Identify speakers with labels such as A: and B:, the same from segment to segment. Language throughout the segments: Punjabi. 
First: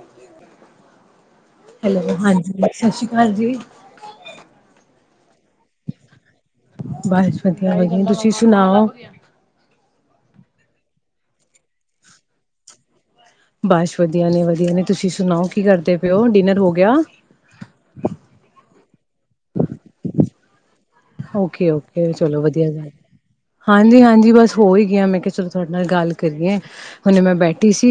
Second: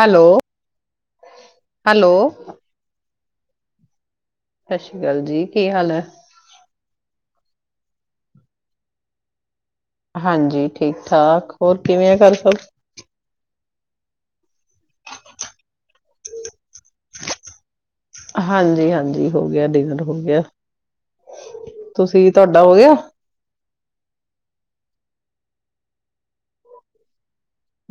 A: Hello hello.
B: ਸਤਿ ਸ਼੍ਰੀ ਹਾਂਜੀ।
A: ਸਤਿ ਸ਼੍ਰੀ ਅਕਾਲ ਜੀ। ਕੀ ਹਾਲ ਹੈ।
B: ਬਸ ਵਧੀਆ ਵਧੀਆ ਤੁਸੀਂ ਸੁਣਾਓ?
A: ਹਾਂਜੀ ਠੀਕ ਠਾਕ ਹੋਰ ਕਿਵੇਂ ਆ ਕਰ ਸਭ।
B: ਬਸ ਵਧੀਆ ਨੇ ਵਧੀਆ ਨੇ ਤੁਸੀਂ ਸੁਣਾਓ ਕੀ ਕਰਦੇ ਪਿਓ ਡਿਨਰ ਹੋ ਗ।
A: ਹਾਂਜੀ ਹਾਂਜੀ ਹੋ ਗਿਆ ਡਿਨਰ ਹੋ ਗਿਆ।
B: ਓਕੇ ਓਕੇ
A: ਤੁਸੀਂ
B: ਚਲੋ
A: ਤੁਹਾਡਾ
B: ਵਧੀਆ
A: ਹੋ
B: ਗੱਲ ਹੈ
A: ਗਿਆ
B: ਹਾਂਜੀ ਹਾਂਜੀ ਬਸ ਹੋ ਹੀ ਗਿਆ ਮੈਂ ਚਲੋ ਤੁਹਾਡੇ ਨਾਲ ਗੱਲ ਕਰੀਏ ਹੁਣੇ ਮੈਂ ਬੈਠ ਟੀ ਸੀ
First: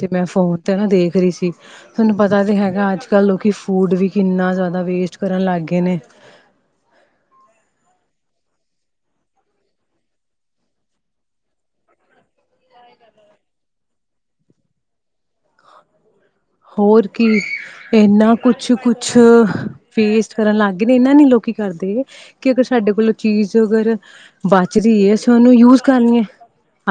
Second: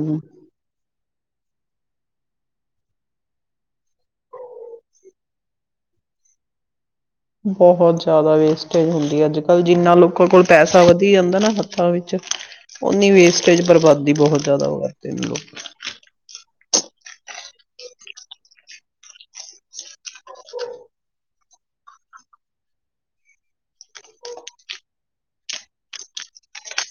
B: ਤੇ ਮੈਂ ਫੋਨ ਤੇ ਨਾ ਦੇਖ ਵਰੀ ਸੀ ਤੁਹਾਨੂੰ ਪਤਾ ਤੇ ਹੈਗਾ ਅੱਜ ਕੱਲ੍ਹ ਲੋਕੀ ਫੂਡ ਵੀ ਕਿੰਨਾ ਜ਼ਿਆਦਾ ਵੇਸਟ ਕਰਨ ਲੱਗ ਗਏ ਨੇ
A: ਬਹੁਤ ਜ਼ਿਆਦਾ ਵੇਸਟੇਜ ਹੁੰਦੀ ਹੈ ਅੱਜ ਕੱਲ੍ਹ ਜਿੰਨਾ ਲੋਕਾਂ ਕੋਲ ਪੈਸਾ ਵਧੀ ਜਾਂਦਾ ਨਾ ਹੱਥਾਂ ਵਿੱਚ ਓਨੀ ਵੇਸਟੇਜ ਬਰਬਾਦੀ ਬਹੁਤ ਜ਼ਿਆਦਾ ਵ ਕਰਦੇ ਨੇ ਲੋਕ।
B: ਹੋਰ ਕੀ ਇਨਾ ਕੁਛ ਕੁਛ ਫੇਸਟ ਕਰਨ ਲੱਗ ਗਏ ਨੇ ਇਹਨਾਂ ਨੀ ਲੋਕੀ ਕਰਦੇ ਕਿ ਅਗਰ ਸਾਡੇ ਕੋਲੋਂ ਚੀਜ਼ ਅਗਰ ਬਚ ਰਹੀ ਹੈ ਅਸੀਂ ਉਹਨੂੰ ਯੂਜ ਕਰ ਲਈਏ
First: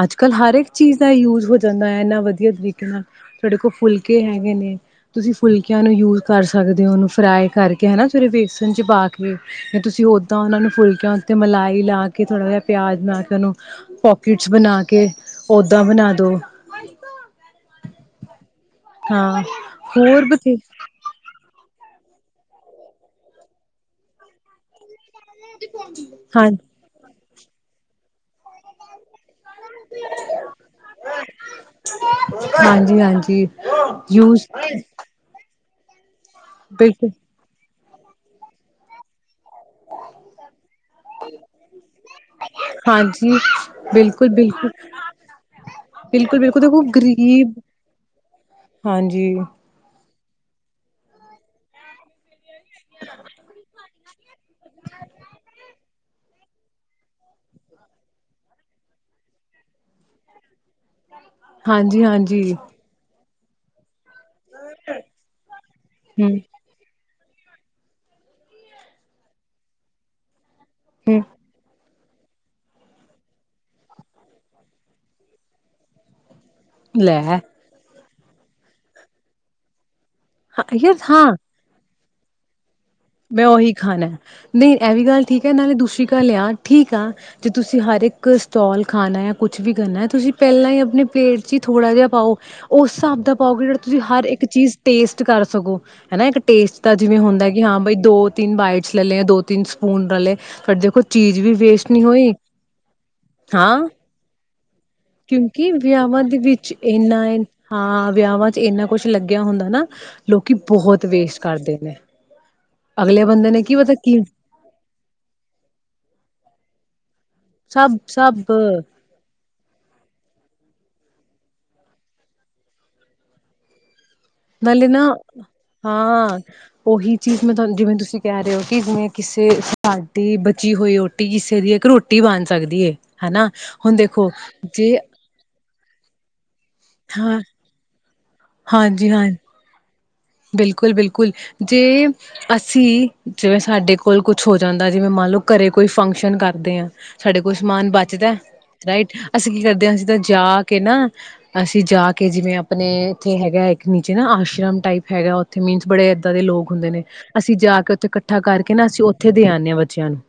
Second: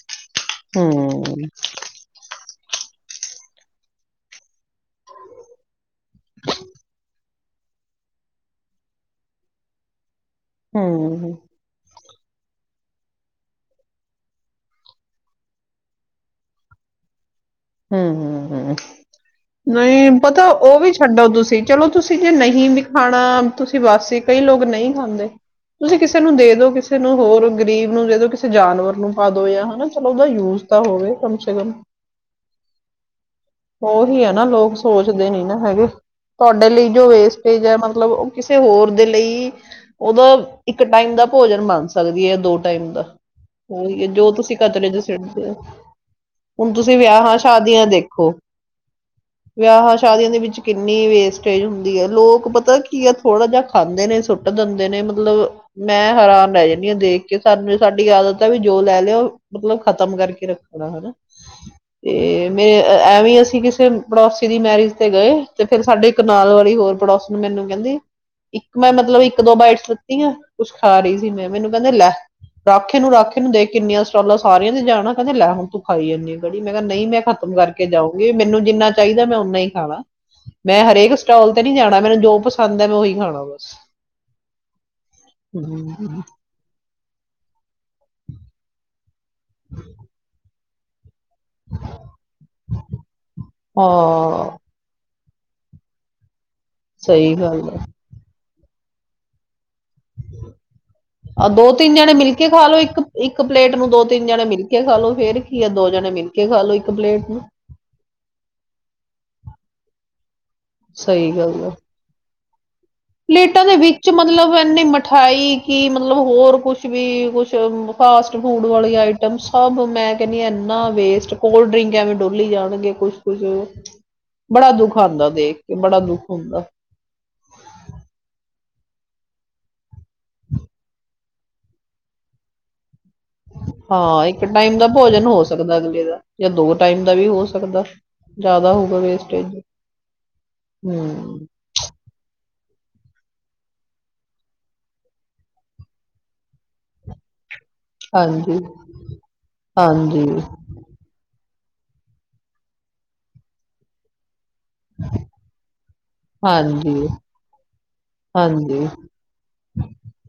B: ਅੱਜ। ਕਲ ਹਰ ਇੱਕ ਚੀਜ਼ ਦਾ
A: ਹਮ
B: ਯੂਜ ਹੋ ਜਾਂਦਾ ਹੈ ਇਨਾ ਵਧੀਆ। ਵਧੀਆ ਤਰੀਕੇ ਨਾਲ। ਤੁਹਾਡੇ ਕੋਲ ਫੁਲਕੇ ਹੈਗੇ ਨੇ ਤੁਸੀਂ ਫੁਲਕੇ ਬੱਚਿਆਂ ਨੂੰ ਯੂਜ ਕਰ ਸਕਦੇ ਹੋ ਉਹਨੂੰ ਫਰਾਈ ਕਰਕੇ ਹੈ ਨਾ ਫਵੇਰੇ ਬੇਸਨ 'ਚ ਪਾ ਕੇ ਤੁਸੀਂ ਉਹ ਤਾਂ ਉਹ ਨੂੰ ਫੁਲਕਿਆਂ
A: ਹਮ
B: ਉੱਤੇ ਮਲਾਈ ਲਾ ਕੇ ਥੋੜ੍ਹਾ ਜਹਾ ਪਿਆਜ਼ ਬਣਾ ਕੇ ਉਹਓਨੂੰ ਪੋਕੀਟਸ ਬਣਾ ਕੇ ਓਦਾਾਂ ਬਣਾ ਦੋ
A: ਹਮ ਹਮ ਹਮ
B: ਹਾਂ
A: ਨਹੀਂ
B: ਹੋਰ
A: ਪਤਾ
B: ਬਥੇ
A: ਉਹ ਵੀ ਛੱਡੋ ਤੁਸੀਂ ਚਲੋ ਤੁਸੀਂ ਜੇ ਨਹੀਂ ਵੀ ਖਾਣਾ ਤੁਸੀਂ ਵਸ ਕਈ ਲੋਕ ਨਹੀਂ ਖਾਂਦੇ ਤੁਸੀਂ ਕਿਸੇ ਨੂੰ ਦੇ
B: ਹਾਂਜੀ
A: ਦੋ ਕਿਸੇ ਨੂੰ ਹੋਰ ਗ਼ਰੀਬ ਨੂੰ ਜਦੋਂ ਕਿਸੇ ਜਾਨਵਰ ਨੂੰ ਪਾ ਹਨਾ ਚਲੋ ਉਹਦਾ ਯੂਜ ਤਾਂ ਹੋਵੇ ਕਮ ਸੇ ਕਮ
B: ਹਾਂਜੀ ਹਾਂਜੀ
A: ਹੋਰ ਹੈ ਨਾ
B: ਯੂਜ
A: ਲੋਕ ਸੋਚਦੇ ਨੀ ਨਾ ਹੈਗੇ ਤੁਹਾਡੇ ਲਈ ਜੋ
B: ਬਿਲਕੁਲ
A: ਵੇਸਟੇਜ ਹੈ, ਮ ਮਤਲਬ ਉਹ ਕਿਸੇ ਹੋਰ ਦੇ ਲਈ ਉਹਦਾ ਇੱਕ ਟਾਈਮ ਦਾ ਭੋਜਨ ਬਣ ਸਕਦੀ ਹੈ ਦੋ ਟਾਈਮ ਦਾ,
B: ਹਾਂਜੀ
A: ਹਰ
B: ਬਿਲਕੁਲ
A: ਜੋ ਤੁਸੀਂ
B: ਬਿਲਕੁਲ
A: ਕਚਰੇ ਚ ਸਿੱਟਦੇ ਹੋ
B: ਬਿਲਕੁਲ ਬਿਲਕੁਲ
A: ਹੁਣ
B: ਦੇਖੋ
A: ਤੁਸੀਂ ਵਿਆਹਾਂ
B: ਗ਼ਰੀਬ
A: ਸ਼ਾਦੀਆਂ ਦੇਖੋ
B: ਹਾਂਜੀ
A: ਵਿਆਹਾਂ ਸ਼ਾਦੀਆਂ ਦੇ ਵਿੱਚ ਕਿੰਨੀ ਵੇਸਟੇਜ ਹੁੰਦੀ ਹੈ। ਲੋਕ ਪਤਾ ਪਤਾ ਕੀ ਹੈ ਥੋੜਾ ਜਿਹਾ ਖਾਂਦੇ ਨੇ ਸੁੱਟ ਦਿੰਦੇ ਨੇ, ਮਤਲਬ ਮੈਂ ਹੈਰਾਨ ਰਹਿ ਜਾਂਦੀ ਹਾਂ ਦੇਖ ਕੇ ਸਾਨੂੰ ਸਾਡੀ ਆਦਤ ਆ ਵੀ ਜੋ ਲੈ ਲਿਆਓ ਮਤਲਬ ਖ਼ਤਮ ਕਰਕੇ ਰੱਖਣਾ ਹਨਾ
B: ਹਾਂਜੀ
A: ਤੇ
B: ਹਾਂਜੀ
A: ਮੇਰੇ ਐਵੇਂ ਅ [unintelligible] ਪੜੋਸੀ ਦੀ ਮੈਰਿਜ ਤੇ ਗਏ ਤੇ ਫੇਰ ਸਾਡੇ ਇਕ
B: ਹਮ
A: ਨਾਲ ਵਾਲੀ ਹੋਰ ਪੜੋਸ ਮੈਨੂੰ ਕਹਿੰਦੀ ਇੱਕ ਮੈਂ ਮਤਲਬ ਇੱਕ ਦੋ ਬਾਈਟਸ ਲਿਤੀ ਕੁਛ ਖਾ ਰਹੀ
B: ਹਮ
A: ਸੀ ਮੈਂ ਮੈਨੂੰ ਕਹਿੰਦਾ ਲੈ ਰੱਖ ਇਨੂੰ ਰਾਖੇ ਇਨੂੰ ਦੇ ਕੇ ਕਿੰਨੀਆਂ ਸਟਾਲਾਂ ਸਾਰੀਆਂ ਦੇ ਜਾਣਾ ਕਹਿੰਦੇ ਲੈ ਹੁਣ ਤੂੰ ਖਾਈ ਜਾਂਦੀੇ ਐ ਖੜੀ ਮੈਂ ਕਿਹਾ ਨਹੀਂ ਮੈਂ
B: ਲੈ
A: ਖਤਮ ਕਰਕੇ ਜਾਓ ਮੈਨੂੰ ਜਿੰਨਾ ਚਾਹੀਦਾ ਮੈਂ ਉਨਾ ਹੀ ਖਾਣਾ ਐ ਮੈਂ
B: ਯਾਰ
A: ਹਰੇਕ
B: ਹਾਂ
A: ਸਟਾਲ ਤੇ ਨਹੀਂ ਜਾਣਾ ਦੋ ਬਸ
B: ਮੈਂ ਉਹੀ ਖਾਣਾ ਨਹੀਂ ਇਹ ਵੀ ਗੱਲ ਠੀਕ ਹੈ ਨਾਲੇ ਦੂਸਰੀ ਕ
A: ਹਮ,
B: ਲਿਆ ਠੀਕ ਆ ਅਤੇ ਤੁਸੀਂ ਹਰ ਇੱਕ ਸਟੋਲ ਖਾਣਾ ਐ ਕੁੱਛ ਵੀ ਕਰਨਾ ਤੁਸੀਂ ਪਹਿਲਾਂ ਹੀ [unintelligible] ਪਲੇਟ ਚ ਹੀ ਥੋੜਾ ਜਿਹਾ ਪਾਓ ਉਸ ਹਿਸਾਬ ਦਾ ਪਾਓਗੇ ਜਿਹੜਾ ਤੁਸੀਂ ਹਰ ਇੱਕ
A: ਹਾਂ
B: ਚੀਜ਼ ਟੇਸਟ ਕਰ ਸਗੋ ਹਨਾ। ਇੱਕ ਟੇਸਟ ਦਾ ਜਿਵੇਂ
A: ਸਹੀ
B: ਹੁੰਦਾ ਕਿ
A: ਗੱਲ
B: ਹਾਂ
A: ਹੈ
B: ਦੋ ਤਿੰਨ ਬਾਈਟਸ ਲੈੇ ਦੋ ਤਿੰਨ ਸਪੂਨ ਲੈ ਲਏ ਪਰ ਦੇਖੋ ਚੀਜ਼
A: ਆ
B: ਵੀ
A: ਦੋ
B: ਵੇਸਟ
A: ਤਿੰਨ
B: ਨਹੀਂ
A: ਜਣੇ
B: ਹੋਈ
A: ਮਿਲਕੇ ਖਾ ਲੋ ਇੱਕ ਇੱਕ ਪਲੇਟ
B: ਹਾਂ
A: ਨੂੰ ਦੋ ਤਿੰਨ ਜਣੇ ਮਿਲਕੇ
B: ਕਿਉਂਕਿ ਵਿਆਹਾਂ ਦੇ ਵਿੱਚ
A: ਇੱਕ
B: ਇਨਾ
A: ਪਲੇਟ ਨੂੰ
B: ਹਾਂ ਵਿਆਹਾਂ ਚ ਇੰਨਾ ਕੁਛ ਲੱਗਿਆ ਹੁੰਦਾ ਨਾ [inaudible] ਲੋਕੀ ਬਹੁਤ
A: ਸਹੀ
B: ਵੇਸਟ
A: ਗੱਲ ਹੈ
B: ਕਰਦੇ ਨੇ ਅਗਲੇ ਬੰਦੇ ਨੇ
A: ਪਲੇਟਾਂ ਦੇ
B: ਕੀ ਪਤਾ
A: ਵਿੱਚ
B: ਕੀ
A: ਮਤਲਬ ਇੰਨੀ ਮਿਠਾਈ ਕੀ ਮਤਲਬ ਹੋਰ ਕੁਛ ਵੀ ਕੁਛ
B: ਸਭ
A: ਫਾਸਟ
B: ਸਭ
A: ਫੂਡ ਵਾਲੀ ਆਈਟਮਸ ਸਭ ਮੈਂ ਕਹਿੰ ਹ ਇੰਨਾ ਵੇਸਟ ਕੋਲ ਡਰਿੰਕ ਐਵੇਂ ਡੋਲੀ ਜਾਣਗੇ ਕੁਛ ਕੁਛ ਬੜਾ
B: ਨਾਲੇ
A: ਦੁੱਖ
B: ਨਾ
A: ਆਉਂਦਾ ਦੇਖ ਕੇ ਬੜਾ ਦੁੱਖ
B: ਹਾਂ
A: ਹੁੰਦਾ
B: ਉਹੀ ਚੀਜ਼ ਮੈਂ ਤੁ ਜਿਵੇਂ ਤੁਸੀਂ ਕਹਿ ਰਹੇ ਹੋ ਕਿ ਜਿਵੇਂ ਕਿਸੇ ਸਾਡੀ ਬਚੀ ਹੋਈ ਰੋਟੀ ਕਿਸੇ ਦੀ ਇੱਕ ਰੋਟੀ ਬਣ ਸਕਦੀ ਹੈ ਹਨਾ ਹੁਣ ਦੇਖੋ ਜੇ
A: ਲਦਾ ਜਾਂ ਦੋ ਟਾਈਮ ਦਾ ਵੀ
B: ਹਾਂ
A: ਹੋ ਸਕਦਾ ਜ਼ਿਆਦਾ ਹੋਗਾ ਵੇਸਟੇਜ
B: ਬਿਲਕੁਲ ਬਿਲਕੁਲ
A: ਹਮ
B: ਜੇ ਅਸੀਂ ਜਿਵੇਂ ਸਾਡੇ ਕੋਲ ਕੁਛ ਹੋ ਜਾਂਦਾ ਜਿਵੇਂ ਮੰਨ ਲਓ ਘਰੇ ਕੋਈ ਫੰਕਸ਼ਨ ਕਰਦੇ ਹਾਂ ਸਾਡੇ ਕੋਲ ਕੋ ਸਮਾਨ ਬਚਦਾ
A: ਹਾਂਜੀ
B: ਰਾਈਟ ਅਸੀਂ ਕੀ ਕਰਦੇ ਹਾਂ ਜਿੱਦਾਂ
A: ਹਾਂਜੀ
B: ਜਾ ਕੇ ਨਾ ਅਸੀਂ ਜਾ ਕੇ ਜਿਵੇਂ ਆਪਣੇ ਇੱਥੇ ਹੈਗਾ ਇੱਕ ਨੀਚੇ ਨਾ ਆਸ਼ਰਮ ਟਾਈਪ ਹੈਗਾ ਉੱਥੇ ਮੀਨਸ ਬੜੇ ਏਦਾਂ ਦੇ ਲੋਕ ਹੁੰਦੇ
A: ਹਾਂਜੀ
B: ਨੇ ਅਸੀਂ ਜਾ ਕੇ ਇਕੱਠਾ ਕਰਕੇ ਨਾ
A: ਹਾਂਜੀ
B: ਅਸੀਂ ਉੱਥੇ ਦੇ ਆਉਦੇ ਹਾਂ ਬੱਚਿਆਂ ਨੂੰ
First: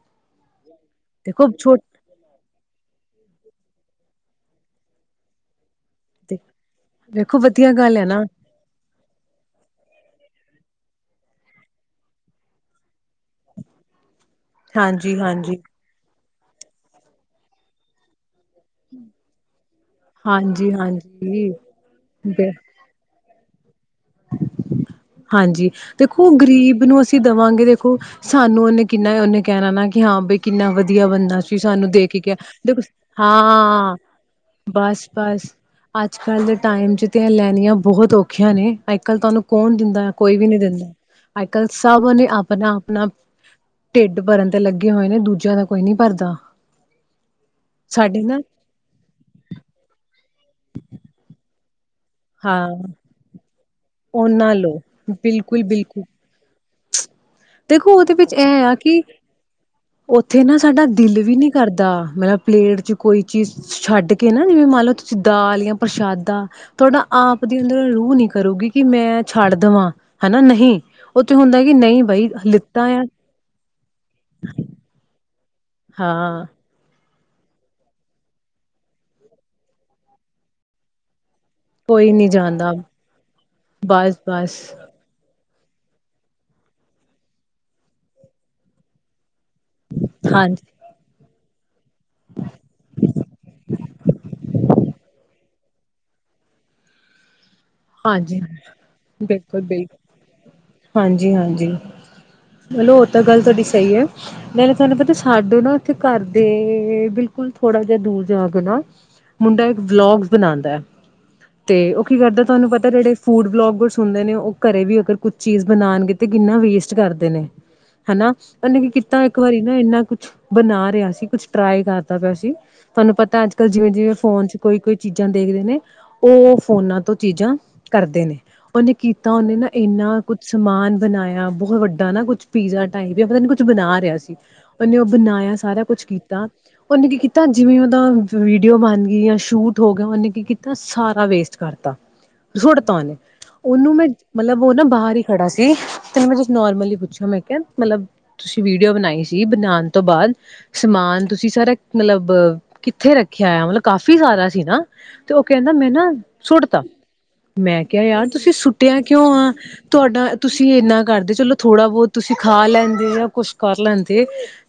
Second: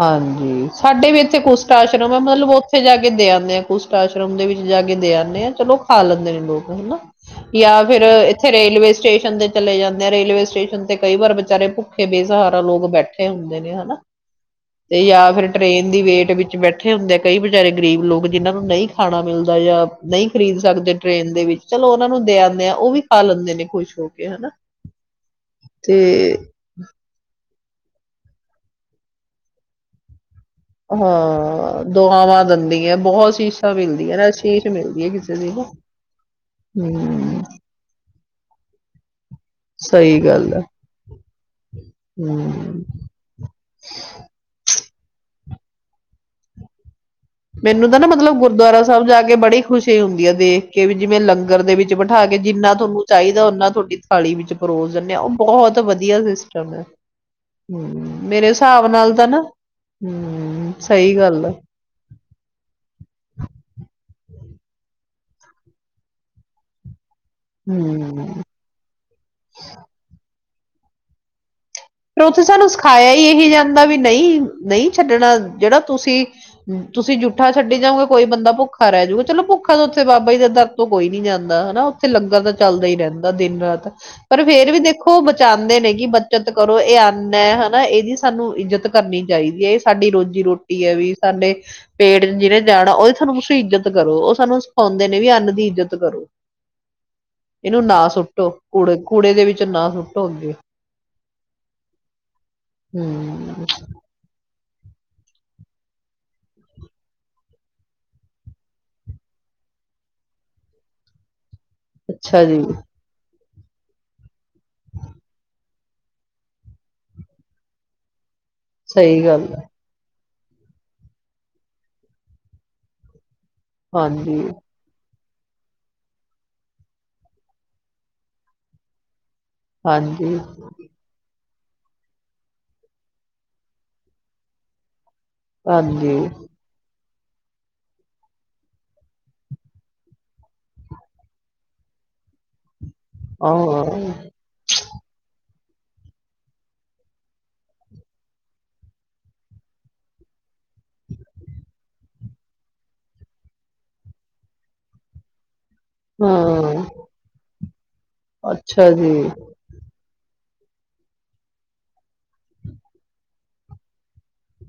A: ਹਾਂਜੀ ਸਾਡੇ ਵੀ ਇੱਥੇ
B: ਦੇਖੋ
A: ਕੁਸ਼ਟ
B: ਛੋ
A: ਆਸ਼ਰਮ ਹੈ ਮਤਲਬ ਉੱਥੇ ਜਾ ਕੇ ਦ ਆਉਂਦੇ ਆ ਕੁਸ਼ਟ ਆਸ਼ਰਮ ਦੇ ਵਿੱਚ ਜਾ ਕੇ ਦੇਦੇ ਆਾਂ ਚਲੋ ਖਾ ਲੈਂਦੇ ਨੇ ਲੋਕ ਹਨਾ
B: ਦੇਖੋ ਵਧੀਆ
A: ਜਾਂ
B: ਗੱਲ
A: ਫਿਰ
B: ਹੈ ਨਾ
A: ਇੱਥੇ ਰੇਲਵੇ ਸਟੇਸ਼ਨ ਤੇ ਚਲੇ ਜਾਂਦੇ ਆ ਰੇਲਵੇ ਸਟੇਸ਼ਨ ਤੇ ਕਈ ਵਾਰ ਵਿਚਾਰੇ ਭੁੱਖੇ ਬੇਸਹਾਰਾ ਲੋਕ ਬੈਠੇ ਹੁੰਦੇ ਨੇ ਹਨਾ ਤੇ ਜਾਂ ਫਿਰ
B: ਹਾਂਜੀ-ਹਾਂਜੀ,
A: ਟ੍ਰਰੇਨ ਦੀ ਵੇਟ ਵਿੱਚ ਬੈਠੇ ਹੁੰਦੇ ਆ ਕਈ ਵਿਚਾਰੇ ਗਰੀਬ ਲੋਕ ਜਿਹਨਾਂ ਨੂੰ ਨਹੀਂ ਖਾਣਾ ਮਿਲਦਾ ਜਾਂ ਨਹੀਂ ਖਰੀਦ ਸਕਦੇ ਟ੍ਰੇਨ ਦੇ ਵਿੱਚ
B: ਹਾਂਜੀ-ਹਾਂਜੀ
A: ਚਲੋ ਉਹਨਾਂ ਨੂੰ ਦੇ ਆਂਦੇ ਆ ਉਹ ਵੀ ਖਾ ਲੈਂਦੇ ਨੇ ਕੁਸ਼
B: ਹਾਂਜੀ ਦੇਖੋ ਗ਼ਰੀਬ ਨੂੰ ਅਸੀਂ ਦੇਵਾਂਗੇ ੋ ਸਾਨੂੰ ਉਹਨੇ ਕਿੰਨਾ ਉਹਨੇ ਕਹਿਣਾ ਨਾ ਕਿ ਹਾਂ ਬ ਕਿੰਨਾ ਵਧੀਆ ਬਣਦਾ ਸੀ
A: ਹਾਂ
B: ਸਾਨੂੰ ਦੇਖ ਕੇ
A: ਦੁਆਵਾਂ
B: ਦੇਖੋ
A: ਦਿੰਦੀ ਹੈ ਬਹੁਤ ਸ਼ੀਸ਼ਾ
B: ਹਾਂ
A: ਮਿਲਦੀ ਹੈ ਨਾ ਸ਼ੀਸ਼ ਮਿਲਦੀ
B: ਬਸ
A: ਹੈ ਕਿਸੇ
B: ਬਸ
A: ਦੀ ਨਾ
B: ਅੱਜ ਕੱਲ ਦੇ ਟਾਈਮ ਚ ਧ
A: ਹੂੰ,
B: ਲੈਣੀਆਂ ਬਹੁਤ ਔਖੀਆਂ ਨੇ ਤੁਹਾਨੂੰ ਕੌਣ ਦਿੰਦਾ ਹੈ
A: ਸਹੀ
B: ਕੋਈ ਵੀ
A: ਗੱਲ
B: ਨੀ
A: ਆ,
B: ਦਿੰਦਾ ਅੱਜ ਕੱਲ੍ਹ ਸਭ ਉਹਨੇ ਆਪਣਾ
A: ਹੂੰ।
B: ਆਪਣਾ ਢਿੱਡ ਭਰਨ ਤੇ ਲੱਗੇ ਹੋਏ ਨੇ ਦੂਜਿਆਂ ਦਾ ਕੋਈ ਨੀ ਭਰਦਾ
A: ਮੈਨੂੰ ਤਾਂ ਨਾ ਮਤਲਬ, ਗੁਰਦੁਆਰਾ ਸਾਹਿਬ ਜਾ ਕੇ ਬੜੀ ਖੁਸ਼ੀ ਹੁੰਦੀ ਹੈ। ਦੇ ਕੇ ਜਿਵੇਂ ਲੰਗਰ ਦੇ ਵਿੱਚ ਬਿਠਾ ਕੇ,
B: ਹਾਂ
A: ਜਿੰਨਾ ਤੁਹਾਨੂੰ ਚਾਹੀਦਾ ਉਹਨਾ ਤੁਹਾਡੀ ਥਾਲੀ ਵਿੱਚ
B: ਉਹਨਾਂ ਲਓ
A: ਪਰੋਸ ਦਿਨੇ ਆ, ਉਹ
B: ਬਿਲਕੁਲ
A: ਬਹੁਤ
B: ਬਿਲਕੁਲ
A: ਵਧੀਆ ਸਿਸਟਮ ਹੈ।
B: ਦੇਖੋ ਉਹਦੇ ਵਿੱਚ ਇਹ ਆ ਕਿ,
A: ਨਾਲ ਤਾਂ ਨਾ
B: ਉੱਥੇ ਨਾ
A: ਹੂੰ,
B: ਸਾਡਾ
A: ਸਹੀ
B: ਦਿਲ ਵੀ
A: ਗੱਲ
B: ਨੀ
A: ਆ।
B: ਕਰਦਾ ਮਤਲਬ ਪਲੇਟ ਚ ਕੋਈ ਚੀਜ਼ ਛੱਡ ਕੇ ਨਾ, ਜਿਵੇਂ ਮੰਨ ਲਓ ਤੁਸੀਂ ਦਾਲ ਜਾਂ ਪ੍ਰਸ਼ਾਦਾ ਤੁਹਾਡਾ ਆਪ ਦੀ ਅੰਦਰ ਰੂਹ ਨਹੀਂ
A: ਹੂੰ।
B: ਕਰੇਗੀ ਕਿ, ਮੈਂ ਛੱਡ ਦੇਵਾਂ ਹਨਾ ਨਹੀਂ ਨਹੀਂ, ਉੱਥੇ ਹੁੰਦਾ ਕਿ ਨਹੀਂ
A: ਫਿਰ
B: ਬਾਈ
A: ਉੱਥੇ ਸਾਨੂੰ
B: ਲਿੱਤਾ ਆ
A: ਸਿਖਾਇਆ ਹੀ ਇਹੀ ਜਾਂਦਾ, ਵੀ ਨਹੀਂ ਨਹੀਂ ਛੱਡਣਾ। ਜਿਹੜਾ ਤੁਸੀਂ
B: ਹਾਂ
A: ਤੁਸੀਂ ਜੂਠਾ ਛੱਡੀ ਜਾਓਗੇ, ਕੋਈ ਬੰਦਾ ਭੁੱਖਾ ਰਹਿ ਜੂਗਾ, ਚਲੋ ਭੁੱਖਾ ਤੋਂ ਉੱਥੇ ਬਾਬਾ ਜ ਦੇ ਦਰ ਤੋਂ ਕੋਈ ਨੀ ਜਾਂਦਾ। ਹਨਾ ਉੱਥੇ
B: ਕੋਈ ਨਹੀਂ
A: ਲੰਗਰ ਤਾਂ
B: ਜਾਂਦਾ
A: ਚੱਲਦਾ ਹੀ ਰਹਿੰਦਾ, ਦਿਨ -ਰਾਤ
B: ਬਸ
A: ਪਰ
B: ਬਸ
A: ਫੇਰ ਵੀ ਦੇਖੋ ਚਾਹੁੰਦੇ ਨੇ ਕਿ ਬੱਚਤ [inaudible] ਕਰੋ ਇਹ ਅੰਨ ਐ ਹਨਾ, ਇਹਦੀ ਸਾਨੂੰ ਇੱਜਤ ਕਰਨੀ ਚਾਹੀਦੀ ਹੈ, ਸਾਡੀ ਰੋਜ਼ੀ-
B: ਹਾਂਜੀ
A: ਰੋਟੀ ਹੈ, ਵੀ ਸਾਡੇ ਪੇਟ ਜਿਹਨੇ ਜਾਣਾ ਉਹਦੀ ਸਾਨੂੰ ਤੁਸੀਂ ਇੱਜਤ ਕਰੋ ਉਹ ਸਾਨੂੰ ਸਿਖਾਉਂਦੇ ਨੇ ਵੀ ਅੰਨ ਦੀ ਇੱਜ਼ਤ ਕਰੋ [unintelligible] ਇਹਨੂੰ ਨਾ
B: ਹਾਂਜੀ
A: ਸੁੱਟੋ, ਕੂੜੇ ਕੂੜੇ ਦੇ
B: ਬਿਲਕੁਲ
A: ਵਿੱਚ ਨਾ
B: ਬਿਲਕੁਲ
A: ਸੁੱਟੋ ਅੱਗੇ।
B: ਹਾਂਜੀ ਹਾਂਜੀ, ਮਲੋ ਓ ਤਾਂ ਗੱਲ ਤੁਹਾਡੀ
A: ਹਮ
B: ਸਹੀ ਹੈ। ਮ ਤੁਹਾਨੂੰ ਪਤਾ ਸਾਡੇ ਨਾ ਓਥੇ ਘਰ ਦੇ, ਬਿਲਕੁਲ ਥੋੜਾ ਜਿਹਾ ਦੂਰ ਜਾ ਕੇ ਨਾ, ਮੁੰਡਾ ਇੱਕ ਵਲੋਗ ਬਣਾਉਂਦੈ ਤੇ ਉਹ ਕੀ ਕਰਦਾ
A: ਅੱਛਾ ਜੀ
B: ਤੁਹਾਨੂੰ ਪਤਾ ਜਹੜੇ ਫੂਡ ਬਲੋਗਸ ਹੁੰਦੇ ਨੇ ਉਹ [inaudible] ਕਰੇ ਵੀ ਅਗਰ ਕੁਛ ਚੀਜ਼ [inaudible] ਬਣਾਉਣਗੇ ਤੇ, ਕਿੰਨਾ ਵੇਸਟ ਕਰਦੇ ਨੇ ਹਨਾ। ਉਹਨੇ ਕੀ ਕੀਤਾ,
A: ਸਹੀ
B: ਇੱਕ
A: ਗੱਲ
B: ਵਾਰੀ
A: ਹੈ
B: ਨਾ ਇੰਨਾ ਕੁਛ ਬਣਾ ਰਿਹਾ ਸੀ ਕੁਛ, ਟਰਾਈ ਕਰਦਾ ਪਿਆ ਸੀ, ਤੁਹਾਨੂੰ ਪਤਾ ਅੱਜ ਜਿਵੇਂ -ਜਿਵੇਂ
A: ਹਾਂਜੀ
B: ਫੋਨ ਚ, ਕੋਈ ਕੋਈ ਚੀਜ਼ਾਂ ਦੇਖਦੇ ਨੇ, ਉਹ ਫੋਨਾਂ ਤੋਂ ਚੀਜ਼ਾਂ, ਕਰਦੇ ਨੇ, ਉਹਨੇ ਕੀ ਤਾਂ ਉਹਨੇ ਨਾ, ਇੰਨਾ ਕੁਛ
A: ਹਾਂਜੀ
B: ਸਮਾਨ ਬਨਾਇਆ। ਬਹੁਤ ਵੱਡਾ ਨਾ ਕੁੱਛ, ਪੀਜ਼ਾ ਟਾਈਪ ਪਤਾ ਨੀ ਕੁਝ ਬਣਾ ਰਿਹਾ ਸੀ, ਉਹਨੇ ਬਣਾਇਆ ਸਾਰਾ ਕੁਛ
A: ਹਾਂਜੀ
B: ਕੀਤਾ ਉਹਨੇ ਕੀ ਕੀਤਾ ਜਿਵੇਂ ਉਹਦਾ ਵੀਡੀਓ ਬਣ ਗਈ ਜਾਂ ਸ਼ੂਟ ਹੋ ਗਿਆ ਉਹਨੇ ਕੀ ਕੀਤਾ ਸਾਰਾ ਵੇਸਟ ਕਰਤਾ [inaudible] ਨੇ
A: ਹਾਂ
B: ਉਹਨੂੰ ਮੈਂ ਮਤਲਬ ਉਹ ਨਾ ਬਾਹਰ ਹੀ ਖੜਾ ਸੀ ਤੇਨ ਮੈਂ ਜ ਨੋਰਮਲੀ ਪੁੱਛਿਆ ਮੈਂ ਕਿਹਾ ਮਤਲਬ ਤੁਸੀਂ ਵੀਡੀਓ ਬਣਾਈ ਸੀ ਬਣਾਉਣ ਤੋਂ ਬਾਅਦ ਸਮਾਨ ਤੁਸੀਂ ਸਾਰਾ ਮਤਲਬ ਕਿੱਥੇ ਰੱਖਿਆ ਆ ਮਤਲਬ ਕਾਫੀ ਸਾਰਾ ਸੀ ਨਾ ਤੇ ਉਹ ਕਹਿੰਦਾ ਮੈਂ ਨਾ ਸੁੱਟ
A: ਹਾਂ
B: ਤ ਮੈਂ ਕਿਹਾ ਯਾਰ ਤੁਸੀਂ
A: ਅੱਛਾ
B: ਸੁੱਟਿਆ
A: ਜੀ
B: ਕਿਉਂ ਆ ਤੁਹਾਡਾ ਤੁਸੀਂ ਇਨਾ ਕਰਦੇ ਚਲੋ ਥੋੜਾ ਬਹੁਤ ਤੁਸੀਂ ਖਾ ਲੈਂਦੇ ਜਾਂ ਕੁਛ ਕਰ ਲੈਂਦੇ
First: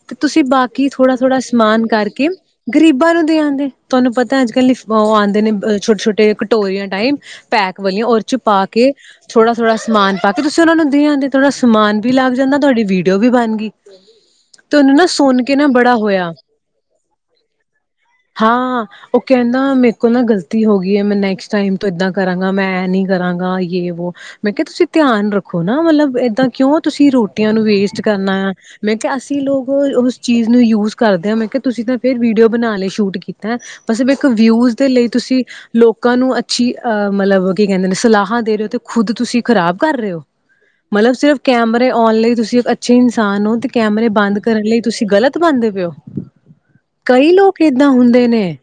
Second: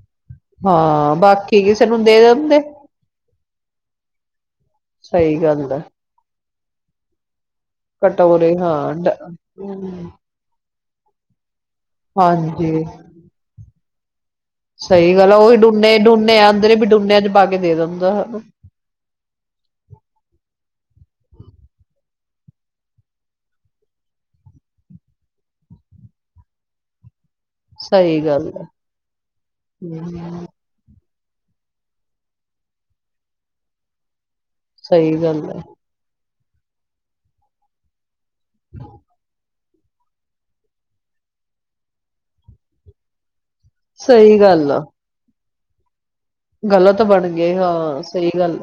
B: ਤੇ ਤੁਸੀਂ ਬਾਕੀ ਥੋੜਾ
A: ਹਾਂ
B: ਥੋੜਾ
A: ਬਾਕੀ
B: ਸਮਾਨ
A: ਕਿਸੇ ਨੂੰ ਦੇ
B: ਕਰਕੇ
A: ਦਿੰਦੇ
B: ਗ਼ਰੀਬਾਂ ਨੂੰ ਦਿਆਂ ਤੁਹਾਨੂੰ ਪਤਾ ਅੱ ਲਈ ਉਹ
A: ਸਹੀ
B: ਆਉਂਦੇ ਨੇ
A: ਗੱਲ ਹੈ
B: ਛੋਟੇ ਛੋਟੇ ਸਟੋਰੀਆਂ ਟਾਈਮ [inaudible] ਪੈਕ ਵਾਲੀਆਂ ਉਹਦੇ ਚ
A: ਕਟੋਰੇ
B: ਪਾ ਕੇ
A: ਹਾਂ ਡ-
B: ਥੋੜਾ ਥੋੜਾ
A: ਹਮ,
B: ਸਮਾਨ ਪਾ ਕੇ ਤੁਸੀਂ ਉਹਨਾਂ ਨੂੰ ਧ ਆਂ ਥੋੜਾ ਸਮਾਨ ਵੀ ਲੱਗ ਜਾਂਦਾ ਤੁਹਾਡੀ
A: ਹਾਂਜੀ
B: ਵੀਡੀਓ ਵੀ ਬਣ ਗਈ ਤੇ ਉਹਨੂੰ ਨਾ
A: ਸਹੀ ਗੱਲ ਆ
B: ਸੁਣ ਕੇ
A: ਉਹੀ
B: ਨਾ ਬੜਾ
A: ਡੂਨੇ
B: ਹੋਇਆ
A: ਡੂਨੇ ਆਂਦੇ ਵੀ ਡੂਨਿਆਂ ਚ ਪਾ ਕੇ ਦੇ ਦਿੰਦਾ ਹਨਾ
B: ਹਾਂ ਉਹ ਕਹਿੰਦਾ ਮੇਰੇ ਕੋਲ ਨਾ ਗ਼ਲਤੀ ਹੋ ਗਈ ਹੈ ਮੈਂ ਨੈਕਸਟ ਟਾਈਮ ਏਦਾਂ ਕਰਾਂਗਾ ਮੈਂ ਇਹ ਨੀ ਕਰਾਂਗਾ ਯੇ ਵੋ ਮੈਂ ਕਿਹਾ ਤੁਸੀਂ ਧਿਆਨ ਰੱਖੋ ਨਾ ਮਤਲਬ ਏਦਾਂ ਕਿਉਂ ਤੁਸੀਂ ਰੋਟੀ ਨੂੰ ਵੇਸਟ
A: ਸਹੀ
B: ਕਰਨਾ
A: ਗੱਲ
B: ਆ
A: ਹੈ
B: ਮੈਂ ਕਿਹਾ ਅਸੀਂ ਲੋਕ ਉਸ
A: ਹਮ
B: ਚੀਜ਼ ਨੂੰ ਯੂਜ ਕਰਦਿਆਂ ਮੈਂ ਕਿਹਾ ਤੁਸੀਂ ਤਾਂ ਫੇਰ ਵੀਡੀਓ ਬਣਾ ਲੈ ਸ਼ੂਟ ਕੀਤਾ ਬਸ ਵਿਊਜ ਦੇ ਲਈ
A: ਸਹੀ ਗੱਲ
B: ਤੁਸੀਂ
A: ਹੈ
B: ਲੋਕਾਂ ਨੂੰ ਅੀ ਅਹ ਮਤਲਬ ਕੀ ਕਹਿੰਦੇ ਨੇ ਸੁਲਾਹ ਦੇ ਰਹੇ ਹੋ ਤੇ ਖੁਦ ਤੁਸੀਂ ਖਰਾਬ ਕਰ ਰਹੇ ਹੋ ਮਤਲਬ ਸਿਰਫ ਕੈਮਰੇ ਆਉਣ ਲਈ ਤੁਸੀਂ ਇੱਕ ਅੱਛੇ ਇਨਸਾਨ ਹੋ ਕੈਮਰੇ ਬੰਦ
A: ਸਹੀ
B: ਕਰਨ
A: ਗੱਲ ਆ
B: ਲਈ ਤੁਸੀਂ ਗ਼ਲਤ ਬੰਦ ਪਓ
A: ਗਲਤ ਬਣ
B: ਕਈ
A: ਗਏ
B: ਲੋਕ ਏਦਾਂ
A: ਹਾਂ
B: ਹੁੰਦੇ
A: ਸਹੀ
B: ਨੇ
A: ਗੱਲ ਹੈ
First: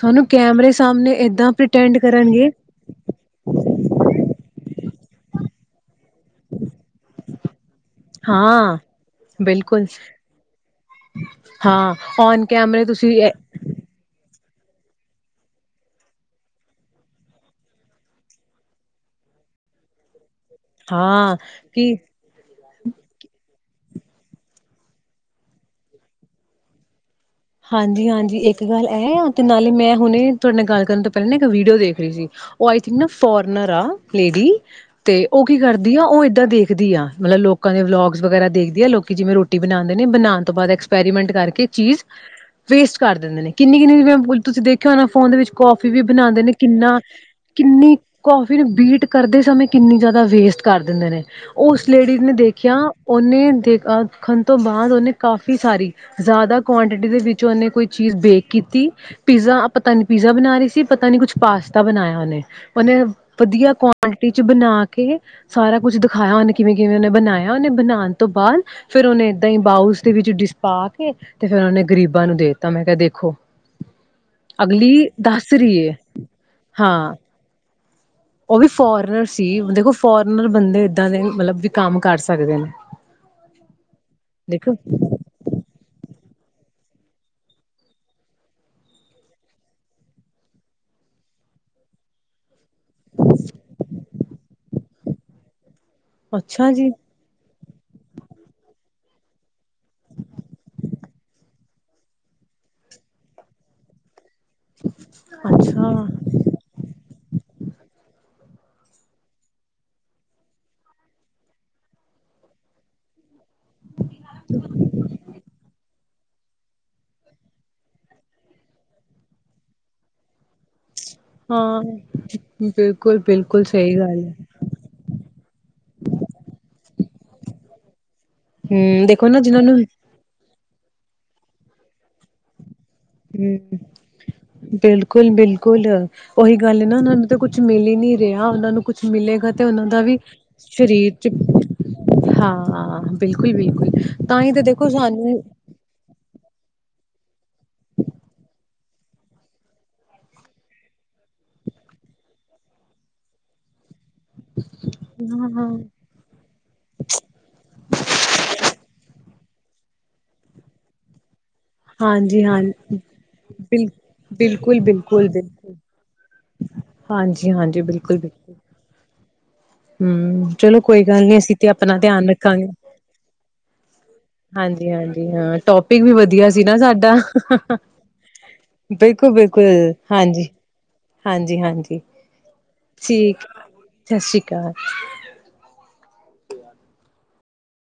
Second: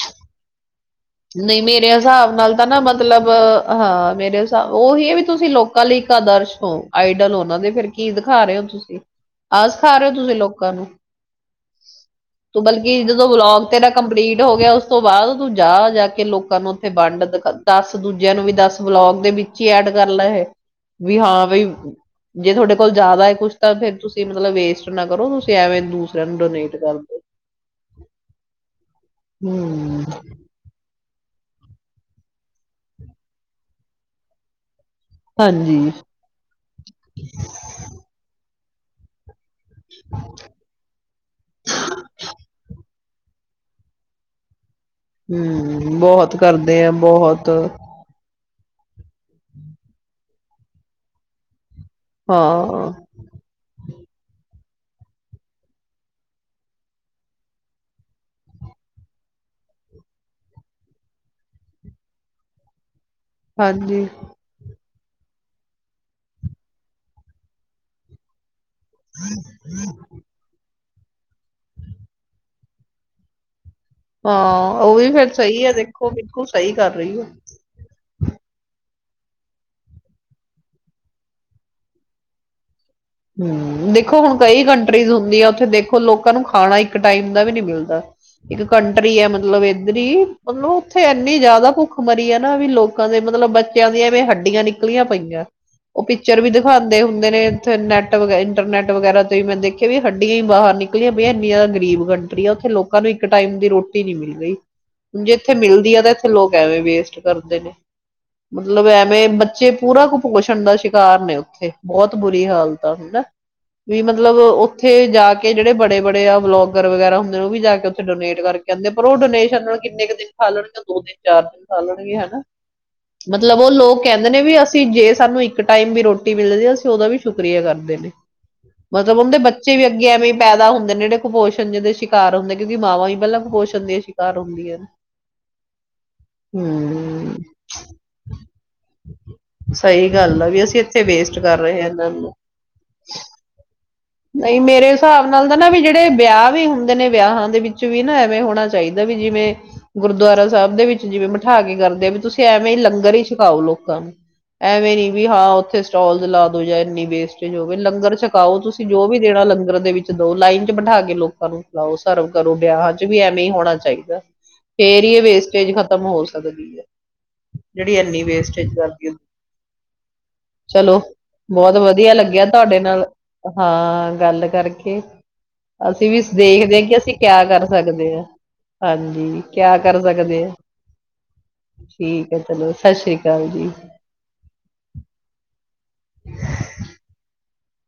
B: ਸਾਨੂੰ ਕੈਮਰੇ ਸਾਹਮਣੇ ਏਦਾਂ
A: ਨਹੀਂ ਮੇਰੇ
B: ਪ੍ਰਟੈਂਡ
A: ਹਿਸਾਬ
B: ਕਰਨਗੇ
A: ਨਾਲ ਤਾਂ ਨਾ ਮਤਲਬ ਹਾਂ ਮੇਰੇ ਹਿਸਾਬ ਨਾਲ ਉਹੀ ਹੈ ਵੀ ਤੁਸੀਂ ਲੋਕਾਂ ਲਈ ਆਦਰਸ਼ ਹੋ ਆਈਡਲ ਉਹਨਾਂ ਦੇ ਫਿਰ ਕੀ ਦਿਖਾ ਰਹੇ ਹੋ
B: ਹਾਂ
A: ਤੁਸੀਂ ਆਹ
B: ਬਿਲਕੁਲ
A: ਸਿਖਾ ਰਹੇ ਹੋ ਤੁਸੀਂ ਲੋਕਾਂ ਨੂੰ
B: ਹਾਂ ਔਨ
A: ਤੂੰ
B: ਕੈਮਰੇ
A: ਬਲਕਿ
B: ਤੁਸੀਂ
A: ਜਦੋਂ ਵਲੋਗ ਤੇਰਾ ਕੰਪਲੀਟ ਹੋ ਗਿਆ ਉਸ ਤੋਂ ਬਾਅਦ ਤੂੰ ਜਾ ਜਾ ਕੇ ਲੋਕਾਂ ਨੂੰ ਉੱਥੇ ਵੰਡ ਦੱਸ ਦੂਜਿਆਂ ਨੂੰ ਵੀ ਦਸ ਬਲੋਗ ਦੇ ਵਿੱਚ ਹੀ ਐਡ ਕਰ ਲੈ ਇਹ ਵੀ ਹਾਂ ਬਈ ਜੇ ਤੁਹਾਡੇ ਕੋਲ ਜ਼ਿਆਦਾ ਹੈ ਕੁਛ ਤਾਂ ਫੇਿਰ ਤੁਸੀਂ ਮਤਲਬ ਵੇਸਟ ਨਾ ਕਰੋ ਤੁਸੀਂ ਐਵੇਂ ਦੂਸਰਿਆਂ ਨੂੰ ਡੋਨੇਟ ਕਰ ਦਿਓ
B: ਹਾਂਜੀ ਹਾਂਜੀ ਇੱਕ ਗੱਲ ਐ ਤੇ ਨਾਲ ਹੀ ਮੈਂ
A: ਹੂੰ
B: ਹੁਣੇ ਤੁਹਾਡੇ ਨਾਲ ਗੱਲ ਕਰਨ ਤੋਂ ਪਹਿ ਇੱਕ ਵੀਡੀਓ ਦੇਖ ਰਹੀ ਸੀ ਉਹ ਆਈ ਥਿੰਕ ਨਾ ਫੋਰਨਰ ਆ ਲੇਡੀ ਤੇ ਉਹ ਕੀ
A: ਹਾਂਜੀ
B: ਕਰਦੀ ਆ ਉਹ ਇਏਦਾਂ ਦੇਖਦੀ ਆ ਮਤਲਬ ਲੋਕਾਂ ਦੇ ਵਲੋਗਸ ਵਗੈਰਾ ਦੇਖਦੀ ਲੋਕ ਜਿਵੇਂ ਰੋਟੀ ਰਟੀ ਬਣਾਉਂਦੇ ਨੇ ਬਣਾਉਣ ਤੋਂਅਦ ਐਕਸਪੈਰੀਮੈਂਟ ਕਰਕੇ ਚੀਜ਼ ਕਰ ਦਦੇ ਨੇ ਕਿੰਨੀ ਕਿੰਨੀ ਤੁਸੀਂ ਦੇਖ ਣਾ ਫੋਨ ਦੇ ਵਿੱਚ ਕੌਫੀ
A: ਹੂੰ
B: ਵੀ
A: ਬਹੁਤ
B: ਬਣਾਉਂਦੇ ਨੇ
A: ਕਰਦੇ ਆ
B: ਕਿੰਨਾ
A: ਬਹੁਤ
B: ਕਿੰਨੀ ਕਫੀ ਫਨ ਬੀਟ ਕਰਦੇ ਸਮੇਂ ਕਿੰਨੀ ਜ਼ਿਆਦਾ ਵੇਸਟ ਕਰ ਦਿੰਦੇ ਨੇ ਉਸ ਲੇਡੀ ਨੇ ਦੇਖਿਆ
A: ਹਾਂ,
B: ਉਹਨੇ ਦੇਖ ਖੰਣ ਤੋਂ ਬਾਅਦ ਉਹਨੇ ਕਾਫ਼ੀ ਸਾਰੀ ਜ਼ਿਆਦਾ ਕੁਆਂਟਿਟੀ ਦੇ ਵਿੱਚ ਉਹਨੇ ਕੋਈ ਚੀਜ਼ ਬੇਕ ਕੀਤੀ ਪੀਜ਼ਾ ਪਤਾ ਨੀ ਪੀਜ਼ਾ ਬਣਾ ਰਹੀ ਸੀ ਪਤਾ ਨੀ ਕੁਛ ਪਾਸਤਾ ਬਣਾਇਆ ਉਹਨੇ ਉਹਨੇ ਵਧੀਆ
A: ਹਾਂਜੀ।
B: ਕੁਆਂਟਿਟੀ ਚ ਬਣਾ ਕੇ ਕੇ ਸਾਰਾ ਕੁਝ ਦਿਖਾਇਆ ਉਹਨੇ ਕਿਵੇਂ ਕਿਵੇਂ ਉਹਨੇ ਬਣਾਇਆ ਉਹਨੇ ਬਣਾਉਣ ਤੋਂ ਬਾਅਦ ਫੇਿਰ ਉਹਨੇ ਏਦਾਂ ਹੀ ਬਾਊਸ ਦੇ ਵਿੱਚ ਡਿਸਪਾਕ ਕੀ ਤੇ ਫਿਰ ਉਹਨਾਂ ਨੇ ਗਰੀਬਾਂ ਨੂੰ ਦੇ ਦਿੱਤਾ ਮੈਂ ਕਿਹਾ ਦੇਖੋ
A: ਹਾਂ ਉਹ
B: ਅਗਲੀ
A: ਵੀ ਫੇਿਰ
B: ਦੱਸ
A: ਸਹੀ ਆ
B: ਰਹੀ ਹੈ
A: ਦੇਖੋ ਵਖੋ ਸਹੀ ਕਰ
B: ਹਾਂ
A: ਰਹੀ ਆ
B: ਉਹ ਵੀ ਫੋਰਨਰ ਸੀ ਦੇਖੋ ਫੋਰਨਰ ਬੰਦੇ ਏਦਾਂ ਦੇ ਮਤਲਬ ਵੀ ਕੰਮ ਕਰ ਸਕਦੇ ਨੇ
A: ਹਮ ਦੇਖੋ ਹੁਣ ਕਈ
B: ਦੇਖੋ
A: ਕੰਟਰੀਜ਼ ਹੁੰਦੀਆਂ ਉੱਥੇ ਦੇਖੋ ਲੋਕਾਂ ਨੂੰ ਖਾਣਾ ਇੱਕ ਟਾਈਮ ਦਾ ਵੀ ਨੀ ਮਿਲਦਾ ਇੱਕ ਕੰਟਰੀ ਹੈ ਮਤਲਬ ਇਏਧਰ ਮਤਲਬ ਉੱਥੇ ਇਨੀ ਜ਼ਿਆਦਾ ਭੁੱਖ ਮਰੀ ਹੈ ਨਾ ਵੀ ਲੋਕਾਂ ਦੇ ਮਤਲਬ ਬੱਚਿਆਂ ਦੀਆਂ ਐਵੇਂ ਹੱਡੀਆਂ ਨਿਕਲੀਆਂ ਪਈਆਂ ਉਹ ਪਿਕਚਰ ਵੀ
B: ਅੱਛਾ ਜੀ
A: ਦਿਖਾਉਂਦੇ ਹੁੰਦੇ ਨੇ ਉੱਥੇ ਨੈੱਟ ਵਗੈ ਇੰਟਰਨੈੱਟ ਵਗੈਰਾ ਤੋਂਤੇ ਮੈਂ ਦੇਖਿਆ ਵੀ ਹੱਡੀਆਂ ਹੀ ਬਾਹਰ ਨਿਕਲੀਆਂ ਪਈਆਂ ਇੰਨੀ ਜ਼ਿਆਦਾ ਗਰੀਬ ਕੰਟਰੀ ਆ ਉੱਥੇ ਲੋਕਾਂ ਨੂੰ ਇੱਕ ਟਾਈਮ ਦੀ ਰੋਟੀ ਨਹੀਂ ਮਿਲੀ ਹੁਣ ਜੇ ਇੱਥੇ ਮਿਲਦੀ ਆ
B: ਅੱਛਾ
A: ਤਾਂ ਇੱਥੇ ਲੋਕ ਐਵੇਂ ਵੇਸਟ ਕਰਦੇ ਨੇ ਮਤਲਬ ਐਵੇਂ ਬੱਚੇ ਪੂਰਾ ਕੁਪਪੋਸ਼ਣ ਦਾ ਸ਼ਿਕਾਰ ਨੇ ਉੱਥੇ ਬਹੁਤ ਬੁਰੀ ਹਾਲਤ ਹੁੰਦਾ ਵੀ ਮਤਲਬ ਉੱਥੇ ਜਾ ਕੇ ਜਿਹੜੇ ਬੜੇ ਬੜੇ ਜਿਹੜੇ ਆਹਾ ਲੋਗਰ ਵਗੈਰਾ ਹੁੰਦੇ ਨੇ ਉਹ ਵੀ ਜਾ ਕੇ ਉੱਥੇ ਡੋਨਟ ਕਰਕੇ ਆਂਦੇ ਪਰ ਉਹ ਡੋਨੇਸ਼ਨ ਕਿੰਨੇ ਕੁ ਦਿਨ ਖਾ ਲੈਣਗੇ ਦੋ, ਤਿੰਨ, ਚਾਰ ਦਿਨ
B: ਹਾਂ,
A: ਖਾਲੈਣਗੇ ਹੈ। ਮਤਲਬ
B: ਬਿਲਕੁਲ-ਬਿਲਕੁਲ
A: ਉਹ
B: ਸਹੀ
A: ਲੋਕ
B: ਗੱਲ
A: ਕਹਿੰਦੇ
B: ਹੈ।
A: ਨੇ ਵੀ ਅਸੀਂ ਜੇ ਸਾਨੂੰ ਇੱਕ ਟਾਈਮ ਵੀ ਰੋਟੀ ਮਿਲਦੀ ਅਸੀਂ ਉਹਦਾ ਵੀ ਸ਼ੁਕਰ ਚੁਗਲੀਆਂ ਕਰਦੇ ਨੇ
B: ਹੂੰ,
A: ਮਤਲਬ
B: ਦੇਖੋ
A: ਉਹਦੇ
B: ਨਾ ਜਿਹਨਾਂ
A: ਬੱਚੇ
B: ਨੂੰ
A: ਵੀ ਅੱਗੇ ਐਵੇਂ ਪੈਦਾ ਹੁੰਦੇ ਨੇ ਜਿਹੜੇ ਕੁਪੋਸ਼ ਜੀ ਦੇ ਸ਼ਿਕਾਰ ਹੁੰਦੇ ਨੇ,
B: ਹਮ
A: ਨੇ।
B: ਬਿਲਕੁਲ- ਬਿਲਕੁਲ ਉਹੀ ਗੱਲ ਨਾ ਉਹਨਾਂ ਨੂੰ
A: ਹੂੰ
B: ਤਾਂ ਕੁਛ ਮਿਲ ਹੀ ਨੀ ਰਿਹਾ ਉਹਨਾਂ ਨੂੰ ਕੁਛ ਮਿਲੇਗਾ ਤੇ ਉਹਨਾਂ ਦਾ
A: ਸਹੀ
B: ਵੀ
A: ਗੱਲ ਆ ਅਸੀਂ ਇੱਥੇ
B: ਸਰੀਰ ਚ
A: ਵੇਸਟ ਕਰ ਰਹੇ ਹਾਂ ਇਹਨਾਂ ਨੂੰ।
B: ਹਾਂ ਬਿਲਕੁਲ ਬਿਲ
A: ਨਹੀਂ ਮੇਰੇ ਹਿਸਾਬ ਨਾਲ ਤਾਂ ਨਾ ਵੀ ਜਿਹੜੇ ਵਿਆਹ ਵੀ ਹੁੰ ਨੇ ਵਿਆਹ ਹਨ। ਦੇ ਵਿੱਚ ਵੀ ਨਾ ਐਵੇਂ ਹੋਣਾ ਚਾਹੀਦਾ ਵੀ ਜਿਵੇਂ ਗੁਰਦੁਆਰਾ ਸਾਹਿਬ ਦੇ ਵਿੱਚ ਜਿਵੇਂ ਬਠਾ ਕੇ ਕਰਦੇ ਵੀ ਤੁਸੀਂ ਐਵੇਂ ਹੀ ਲੰਗਰ ਹੀ ਛਕਾਓ ਲੋਕਾਂ ਨੂੰ। ਐਵੇਂ ਨੀ ਵੀ ਹਾਂ
B: ਹਾਂ-ਹਾਂ,
A: ਉੱਥੇ ਸਟੋਲਸ ਲਾ ਦੋ ਜਾਂ ਇੰਨੀ ਵੇਸਟੇਜ ਹੋਵੇ ਲੰਗਰ ਛਕਾਓ ਤੁ ਜੋ ਵੀ ਦੇਣਾ ਲੰਗਰ ਦੇ ਵਿੱਚ ਦੋ ਲਾਈਨ ਚ ਬਿਠਾ ਕੇ ਲੋਕਾਂ ਨੂੰ। ਲਓ ਸਰਵ ਕਰੋ
B: ਹਾਂਜੀ-ਹਾਂ,
A: ਵਿਆਹਾਂ ਚ ਵੀ ਐਵੇਂ ਹੀ ਹੋਣਾ
B: ਬਿਲ
A: ਚਾਹੀਦਾ ਫੇਰ ਹੀ ਇਹ ਵੇਸਟੇਜ
B: ਬਿਲਕੁਲ-ਬਿਲਕੁਲ-ਬਿਲਕੁਲ,
A: ਖਤਮ ਹੋ
B: ਹਾਂਜੀ-ਹਾਂਜੀ,
A: ਜਿਹੜੀ ਇੰਨੀ ਵੇਸਟੇਜ [unintelligible]
B: ਹਮ ਚਲੋ ਕੋਈ ਗੱਲ ਨੀ ਅਸੀਂ ਤੇ
A: ਬਹੁਤ
B: ਆਪਣਾ
A: ਵਧੀਆ
B: ਧਿਆਨ
A: ਲੱਗਿਆ
B: ਰੱਖਾਂਗੇ।
A: ਤੁਹਾਡੇ ਨਾਲ ਹਾਂ ਗੱਲ ਕਰਕੇ
B: ਹਾਂਜੀ-ਹਾਂਜੀ, ਹਾਂ ਟੋਪਿਕ
A: ਅਸੀਂ ਵੀ
B: ਵਧੀਆ ਸੀ ਨਾ
A: ਦੇਖਦੇ ਹਾਂ ਕਿ ਅਸੀਂ ਕਿਆ
B: ਸਾਡਾ
A: ਕਰ ਸਕਦੇ ਹਾਂ, ਹਾਂਜੀ ਕਿਆ
B: ਬਿਲਕੁਲ-ਬਿਲਕੁਲ,
A: ਕਰ ਸਕਦੇ
B: ਹਾਂਜੀ,
A: ਹਾਂ
B: ਹਾਂਜੀ-ਹਾਂਜੀ
A: ਠੀਕ ਹੈ ਚਲੋ ਸਤਿ ਸ੍ਰੀ
B: ਠੀਕ,
A: ਅਕਾਲ ਜੀ।
B: [unintelligible]